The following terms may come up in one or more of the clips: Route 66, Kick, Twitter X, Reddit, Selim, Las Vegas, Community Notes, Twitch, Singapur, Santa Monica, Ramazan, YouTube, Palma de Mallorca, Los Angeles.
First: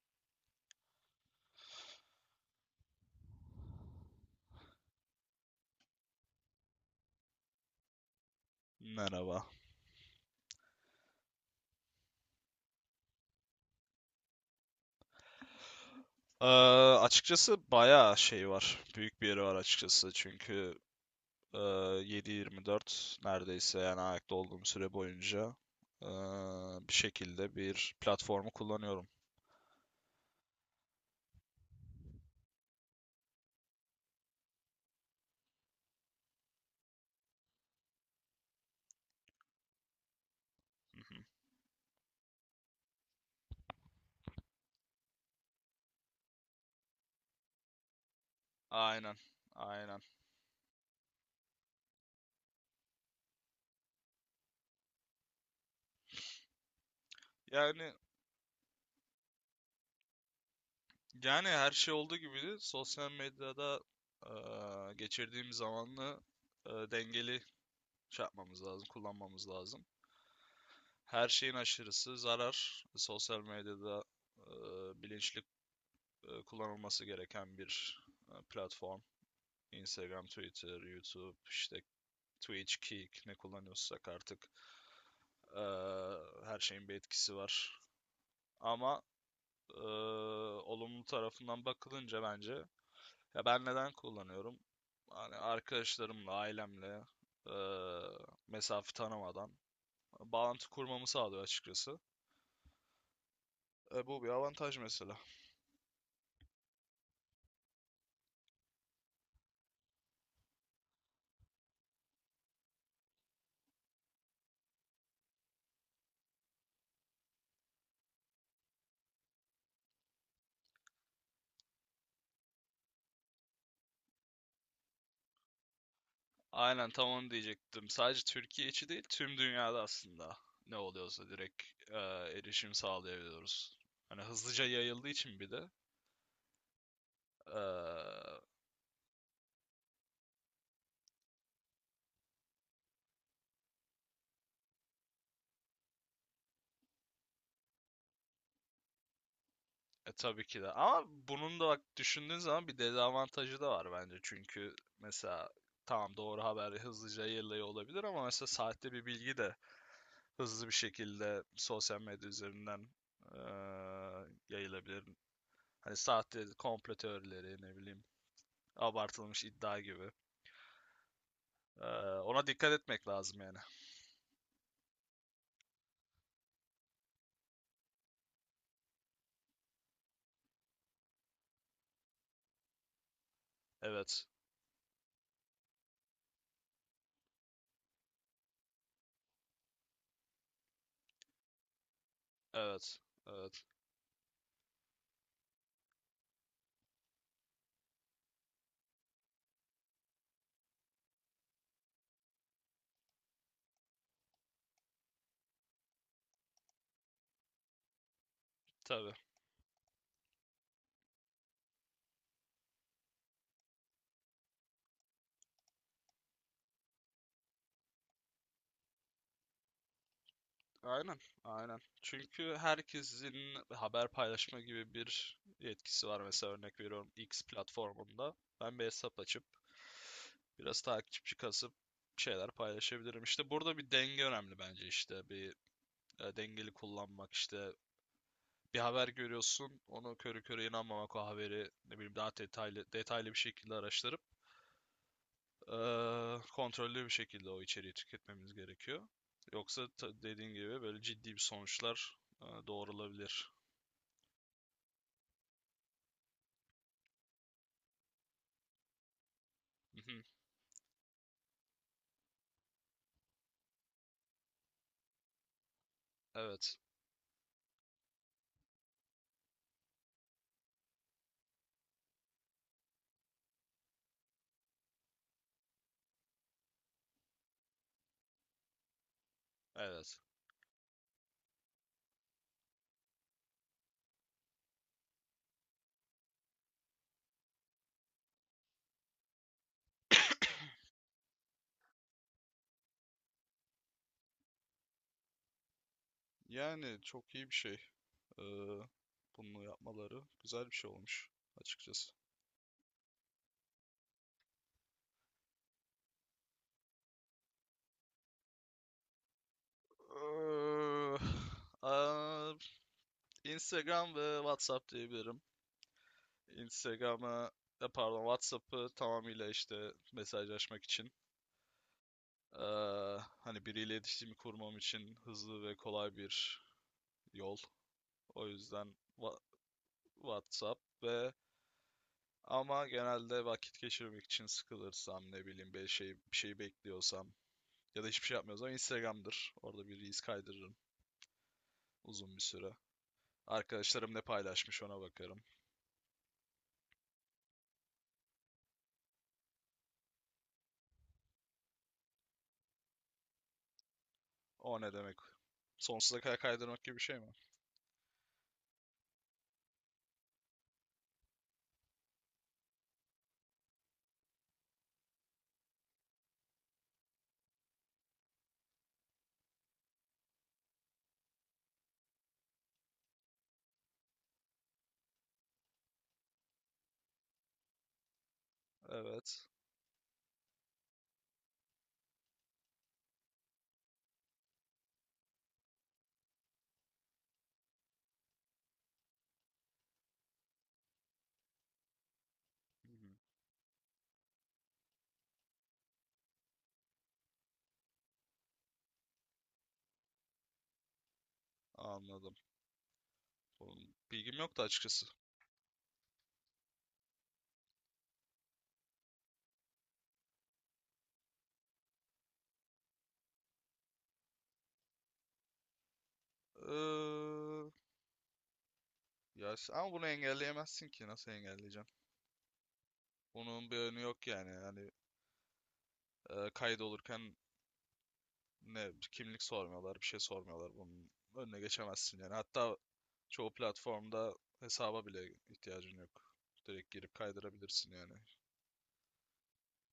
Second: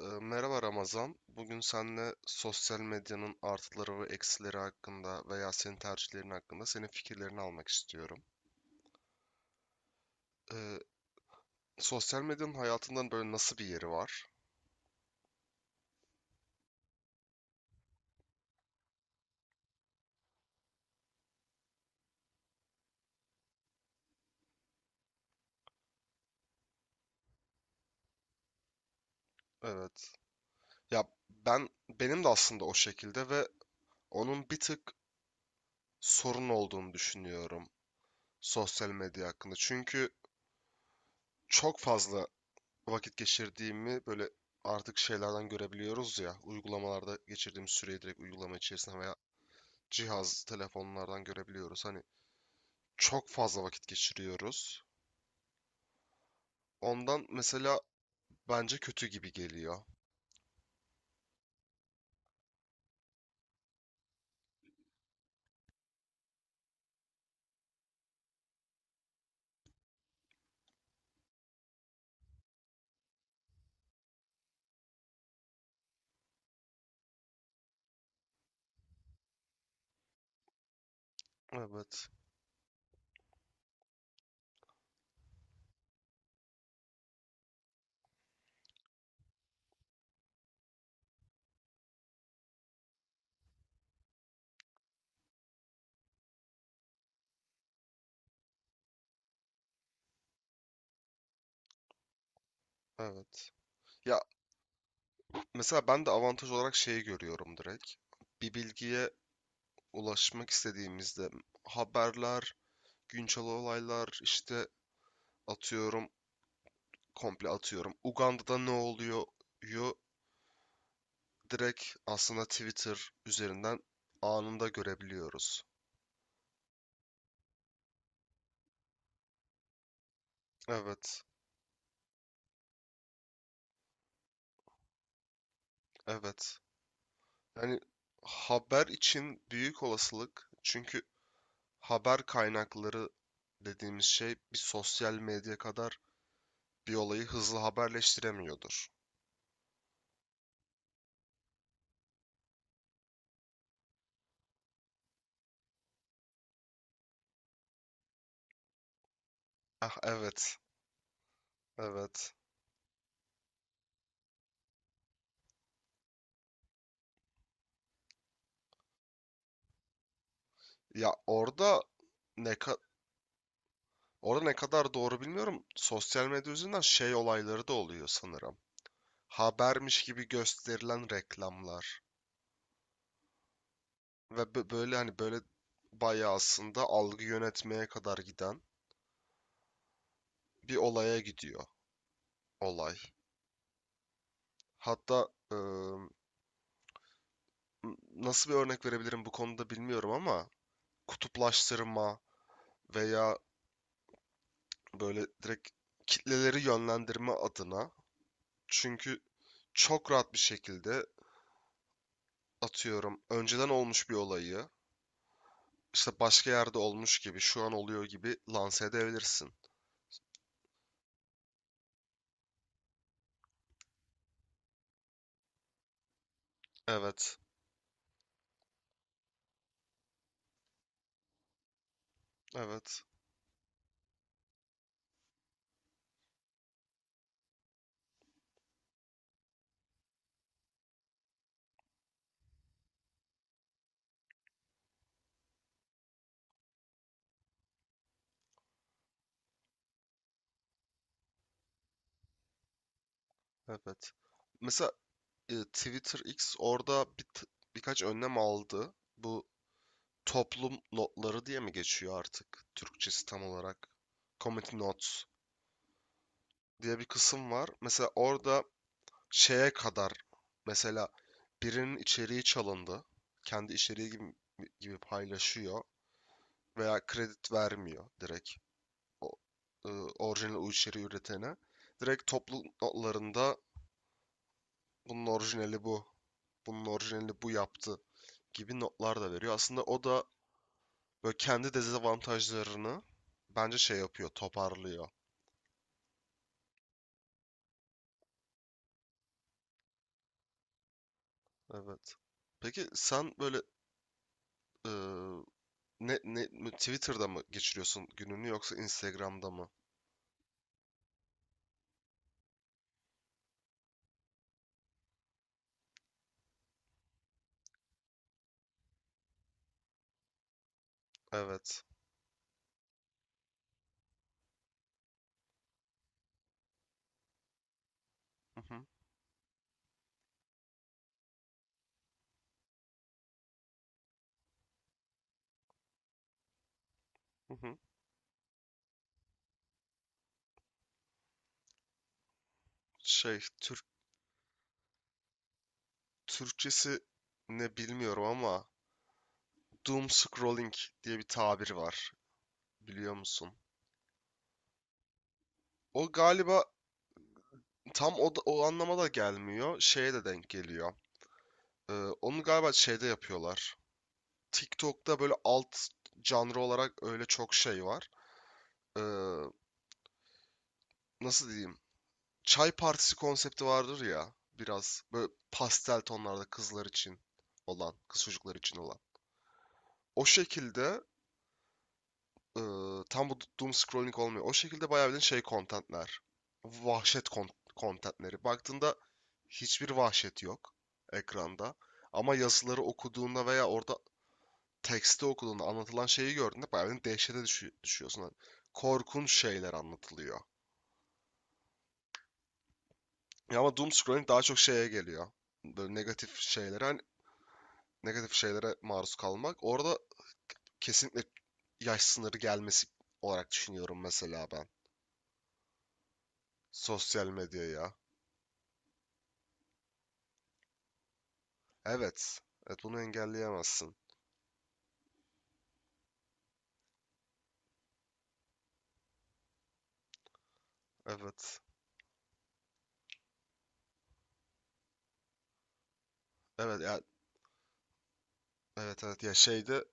Merhaba Ramazan. Bugün seninle sosyal medyanın artıları ve eksileri hakkında veya senin tercihlerin hakkında senin fikirlerini almak istiyorum. Merhaba. Ee, sosyal medyanın hayatından böyle nasıl bir yeri var? Ee, Açıkçası bayağı şey var. Büyük bir yeri var açıkçası. Çünkü 7-24 neredeyse yani ayakta olduğum süre boyunca e, bir şekilde bir platformu kullanıyorum. Evet. Ya benim de aslında o şekilde ve onun bir tık sorun olduğunu düşünüyorum sosyal medya hakkında. Çünkü Hı hı. çok fazla vakit geçirdiğimi böyle artık şeylerden görebiliyoruz ya, uygulamalarda geçirdiğim süreyi direkt uygulama içerisinde veya Aynen. Aynen. cihaz, telefonlardan görebiliyoruz. Hani çok fazla vakit geçiriyoruz. Ondan mesela Yani bence kötü gibi geliyor. yani her şey olduğu gibi de sosyal medyada e, geçirdiğim zamanı dengeli şey yapmamız lazım, kullanmamız lazım. Her şeyin aşırısı zarar. Sosyal medyada e, bilinçli kullanılması gereken bir platform. Instagram, Twitter, YouTube, işte Evet, Twitch, Kick ne kullanıyorsak artık e, her şeyin bir etkisi var. Ama e, olumlu tarafından bakılınca bence ya ben neden kullanıyorum? Hani arkadaşlarımla, ailemle e, mesafe tanımadan bağlantı kurmamı sağlıyor açıkçası. evet. Ya Bu bir avantaj mesela. mesela ben de avantaj olarak şeyi görüyorum direkt. Bir bilgiye ulaşmak istediğimizde haberler, güncel olaylar, işte atıyorum, komple atıyorum. Uganda'da ne oluyor? yu Direkt aslında Twitter üzerinden anında görebiliyoruz. Aynen, tam onu diyecektim. Sadece Türkiye içi değil, tüm dünyada aslında ne Evet, oluyorsa direkt e, erişim sağlayabiliyoruz. Hani hızlıca yayıldığı için bir de, evet. e, Yani haber için büyük olasılık, çünkü haber kaynakları dediğimiz şey bir sosyal medya kadar bir olayı hızlı haberleştiremiyordur. Tabii ki de. Ama bunun da bak düşündüğün zaman bir dezavantajı da var bence. Çünkü mesela tamam, doğru haber hızlıca yayılıyor olabilir ama mesela sahte bir bilgi de Ah evet, hızlı bir şekilde sosyal medya evet. üzerinden e, yayılabilir. Hani sahte komplo teorileri, ne bileyim abartılmış iddia gibi. Ya orada Ee, Ona ne dikkat ka- etmek lazım yani. orada ne kadar doğru bilmiyorum. Sosyal medya üzerinden şey olayları da oluyor sanırım. Habermiş gibi gösterilen reklamlar Evet. ve böyle, hani böyle bayağı aslında algı yönetmeye kadar giden bir olaya gidiyor olay. Evet. Evet. Hatta nasıl bir örnek verebilirim bu konuda bilmiyorum, ama kutuplaştırma veya böyle direkt kitleleri yönlendirme adına, Tabii. çünkü çok rahat bir şekilde atıyorum önceden olmuş bir olayı işte başka yerde olmuş gibi, şu an oluyor gibi lanse edebilirsin. Aynen. Aynen. Çünkü herkesin haber paylaşma gibi bir yetkisi var. Mesela örnek veriyorum, Evet, X platformunda ben bir hesap açıp biraz takipçi kasıp şeyler evet. paylaşabilirim. İşte burada bir denge önemli bence işte. Bir dengeli kullanmak işte. Bir haber görüyorsun, onu körü körü inanmamak, o haberi ne bileyim daha detaylı detaylı bir şekilde araştırıp kontrollü bir şekilde o içeriği tüketmemiz gerekiyor. Yoksa dediğin gibi böyle ciddi bir sonuçlar doğrulabilir. Evet. Mesela Twitter X orada birkaç önlem aldı. Bu Mhm. toplum notları diye mi geçiyor artık Türkçesi tam olarak? Community Notes Evet, diye bir kısım var. Mesela orada şeye kadar, mesela birinin içeriği çalındı. Kendi içeriği gibi, gibi paylaşıyor veya kredi vermiyor direkt o, e, evet. orijinal o içeriği üretene. Direkt toplum notlarında bunun orijinali bu, bunun orijinali bu yaptı gibi notlar da veriyor. Aslında o da böyle kendi dezavantajlarını bence şey yapıyor, toparlıyor. Yani çok iyi bir şey. Eee Bunu yapmaları güzel bir şey olmuş açıkçası. Evet. Peki sen böyle e, ne Twitter'da mı geçiriyorsun gününü, yoksa Instagram'da mı? Eee, eee, Instagram ve WhatsApp diyebilirim. Instagram'a, pardon, WhatsApp'ı tamamıyla işte mesajlaşmak için, Evet. Hani biriyle iletişimi kurmam için hızlı ve kolay bir yol. O Hı hı, yüzden WhatsApp ve ama genelde vakit geçirmek için sıkılırsam, ne bileyim bir şey bekliyorsam hı hı. ya da hiçbir şey yapmıyorsam Instagram'dır. Orada bir reels kaydırırım uzun bir süre. Şey. Arkadaşlarım ne paylaşmış ona bakarım. Türkçesi ne bilmiyorum ama doom scrolling diye bir tabir var. Biliyor musun? O ne demek? O Sonsuza kadar galiba kaydırmak gibi bir şey mi? tam o anlama da gelmiyor. Şeye de denk geliyor. Ee, Onu galiba şeyde yapıyorlar. TikTok'ta böyle alt, canlı olarak öyle çok şey var. Ee, nasıl diyeyim? Çay partisi konsepti vardır ya. Biraz böyle pastel tonlarda kızlar için olan, kız çocuklar için olan. Evet. O şekilde e, tam bu doom scrolling olmuyor. O şekilde bayağı bildiğin şey contentler. Vahşet kon- contentleri. Baktığında hiçbir vahşet yok ekranda. Ama yazıları Hı hı. okuduğunda veya orada tekste okuduğunda anlatılan şeyi gördüğünde bayağı bir dehşete düşüyorsun. Hani korkunç şeyler anlatılıyor. Anladım. Ya ama doom Bunun scrolling bilgim daha çok yoktu şeye açıkçası. geliyor. Böyle negatif şeylere, hani negatif şeylere maruz kalmak. Orada kesinlikle yaş sınırı gelmesi olarak düşünüyorum mesela ben. Sosyal Ee, medyaya. Ya ama bunu engelleyemezsin ki. Nasıl engelleyeceksin? Evet. Evet, bunu Bunun bir engelleyemezsin. önü yok yani. Hani kaydolurken ne kimlik sormuyorlar, bir şey sormuyorlar. Bunun Evet. önüne geçemezsin yani. Hatta çoğu platformda hesaba bile ihtiyacın yok. Evet Direkt ya, girip kaydırabilirsin yani. evet, evet ya, şeyde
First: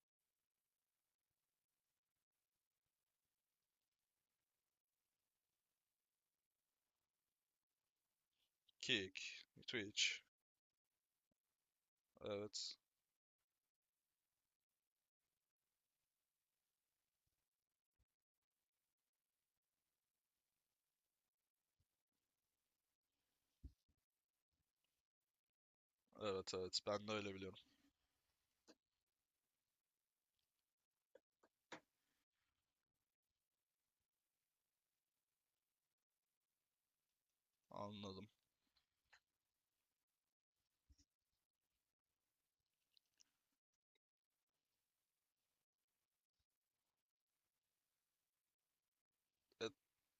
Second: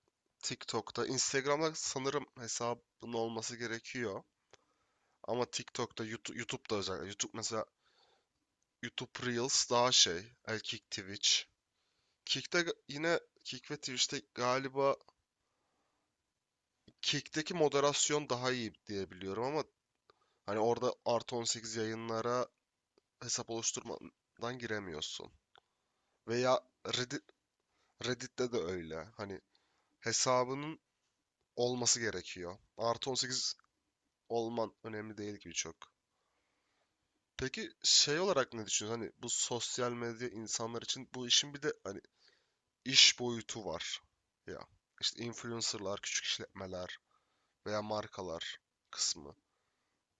TikTok'ta, Instagram'da sanırım hesabın olması gerekiyor. Ama TikTok'ta, YouTube, YouTube'da özellikle. YouTube mesela, Kick, YouTube Reels daha şey. Twitch. El Kick Twitch. Kick'te, Evet. yine Kick ve Twitch'te galiba Kick'teki moderasyon daha iyi diye biliyorum, ama hani orada artı 18 yayınlara hesap oluşturmadan giremiyorsun. Evet, Veya evet, ben de Reddit, öyle biliyorum. Reddit'te de öyle. Hani hesabının olması gerekiyor. Artı 18 olman önemli değil gibi çok. Peki şey Anladım. olarak ne düşünüyorsun? Hani bu sosyal medya insanlar için, bu işin bir de hani iş boyutu var. Ya işte influencerlar, küçük işletmeler veya markalar kısmı. Evet,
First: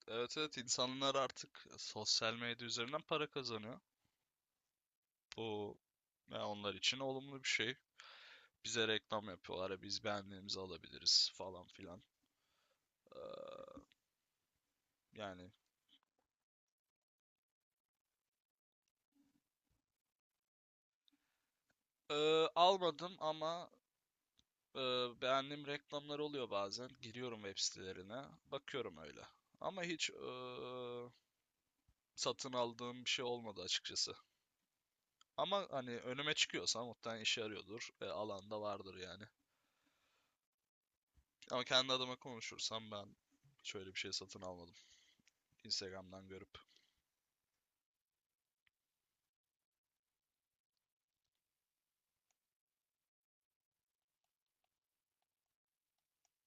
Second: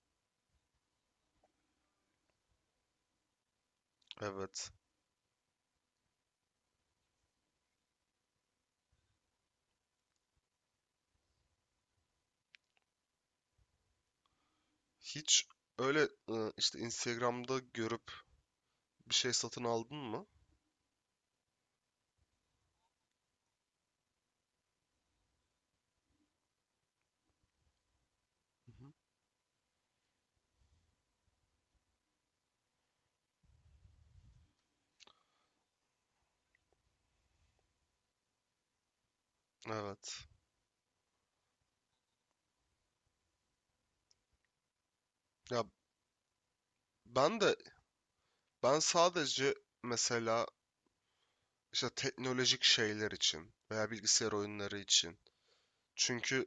evet, evet, insanlar artık sosyal medya üzerinden para kazanıyor. Evet. Bu, ya onlar için olumlu bir şey. Bize reklam yapıyorlar. Ya biz beğendiğimizi alabiliriz falan filan. Ee, Hiç Yani öyle işte Instagram'da görüp bir şey satın aldın mı? Almadım ama beğendiğim reklamlar oluyor bazen. Giriyorum web sitelerine. Hı hı. Bakıyorum öyle. Ama hiç satın aldığım bir şey olmadı açıkçası. Ama hani önüme çıkıyorsa muhtemelen işe yarıyordur. Alanda vardır yani. Evet. Ama kendi adıma konuşursam ben şöyle bir şey satın almadım, Ya Instagram'dan görüp. ben de, ben sadece mesela işte teknolojik şeyler için veya bilgisayar oyunları için. Çünkü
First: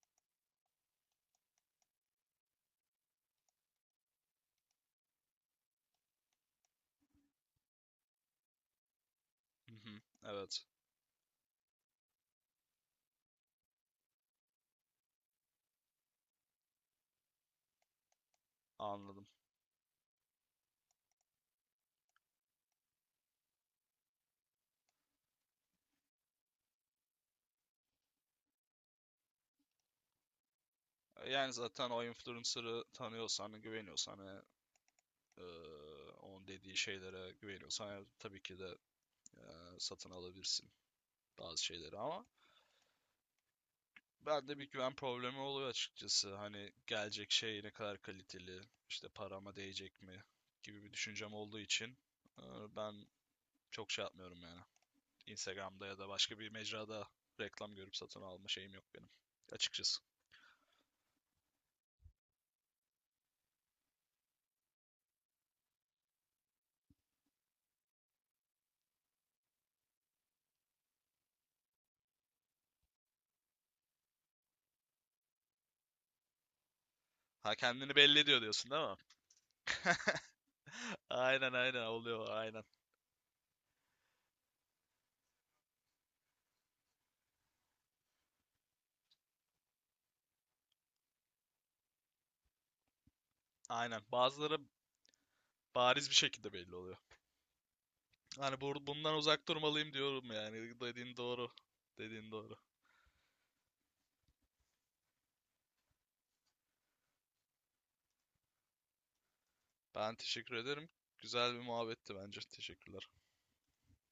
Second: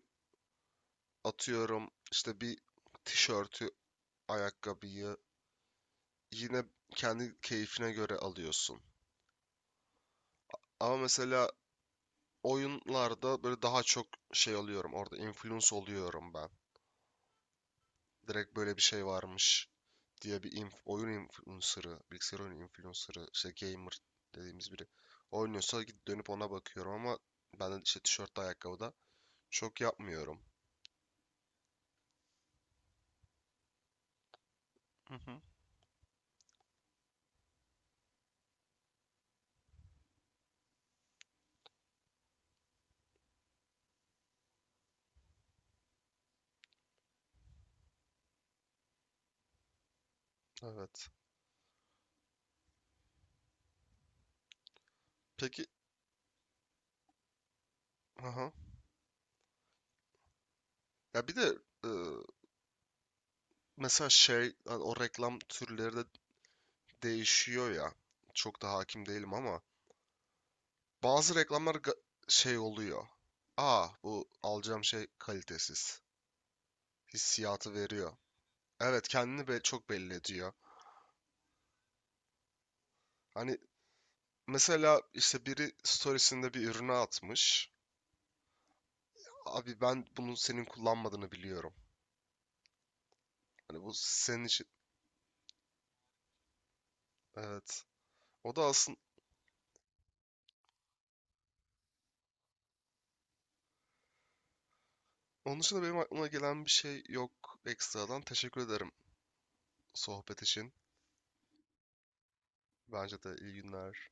atıyorum işte bir tişörtü, ayakkabıyı yine kendi keyfine göre alıyorsun. Hı hı, evet, Ama mesela oyunlarda böyle daha çok şey alıyorum. Orada influence oluyorum ben. Direkt böyle bir şey anladım. varmış diye oyun influencer'ı, bilgisayar oyunu influencer'ı, işte gamer dediğimiz biri oynuyorsa gidip dönüp ona bakıyorum, ama ben de işte tişörtte, ayakkabıda çok yapmıyorum. Yani zaten o influencer'ı tanıyorsan, güveniyorsan ve e, onun dediği şeylere güveniyorsan tabii ki de e, satın alabilirsin bazı şeyleri ama bende bir güven problemi oluyor açıkçası. Hani gelecek şey ne kadar kaliteli, işte parama değecek mi gibi bir Evet. düşüncem olduğu için e, ben çok şey yapmıyorum yani. Peki, Instagram'da ya da başka bir mecrada reklam görüp satın alma aha. şeyim yok benim açıkçası. Ya bir de e, mesela şey, hani o reklam türleri de değişiyor ya. Çok da hakim değilim ama bazı reklamlar şey oluyor. Aa, bu alacağım şey kalitesiz Ha, hissiyatı kendini veriyor. belli ediyor diyorsun, değil mi? Evet, kendini çok belli ediyor. Aynen, aynen oluyor, aynen. Hani mesela işte biri storiesinde bir ürünü atmış. Abi, ben bunun senin kullanmadığını biliyorum. Hani bu Aynen. senin Bazıları için, bariz bir şekilde belli oluyor. evet. O Hani da bu, aslında, bundan uzak durmalıyım diyorum yani. Dediğin doğru. Dediğin doğru. onun dışında benim aklıma gelen bir şey yok ekstradan. Teşekkür ederim Ben sohbet teşekkür için. ederim. Güzel bir muhabbetti bence. Teşekkürler. Bence de, iyi günler.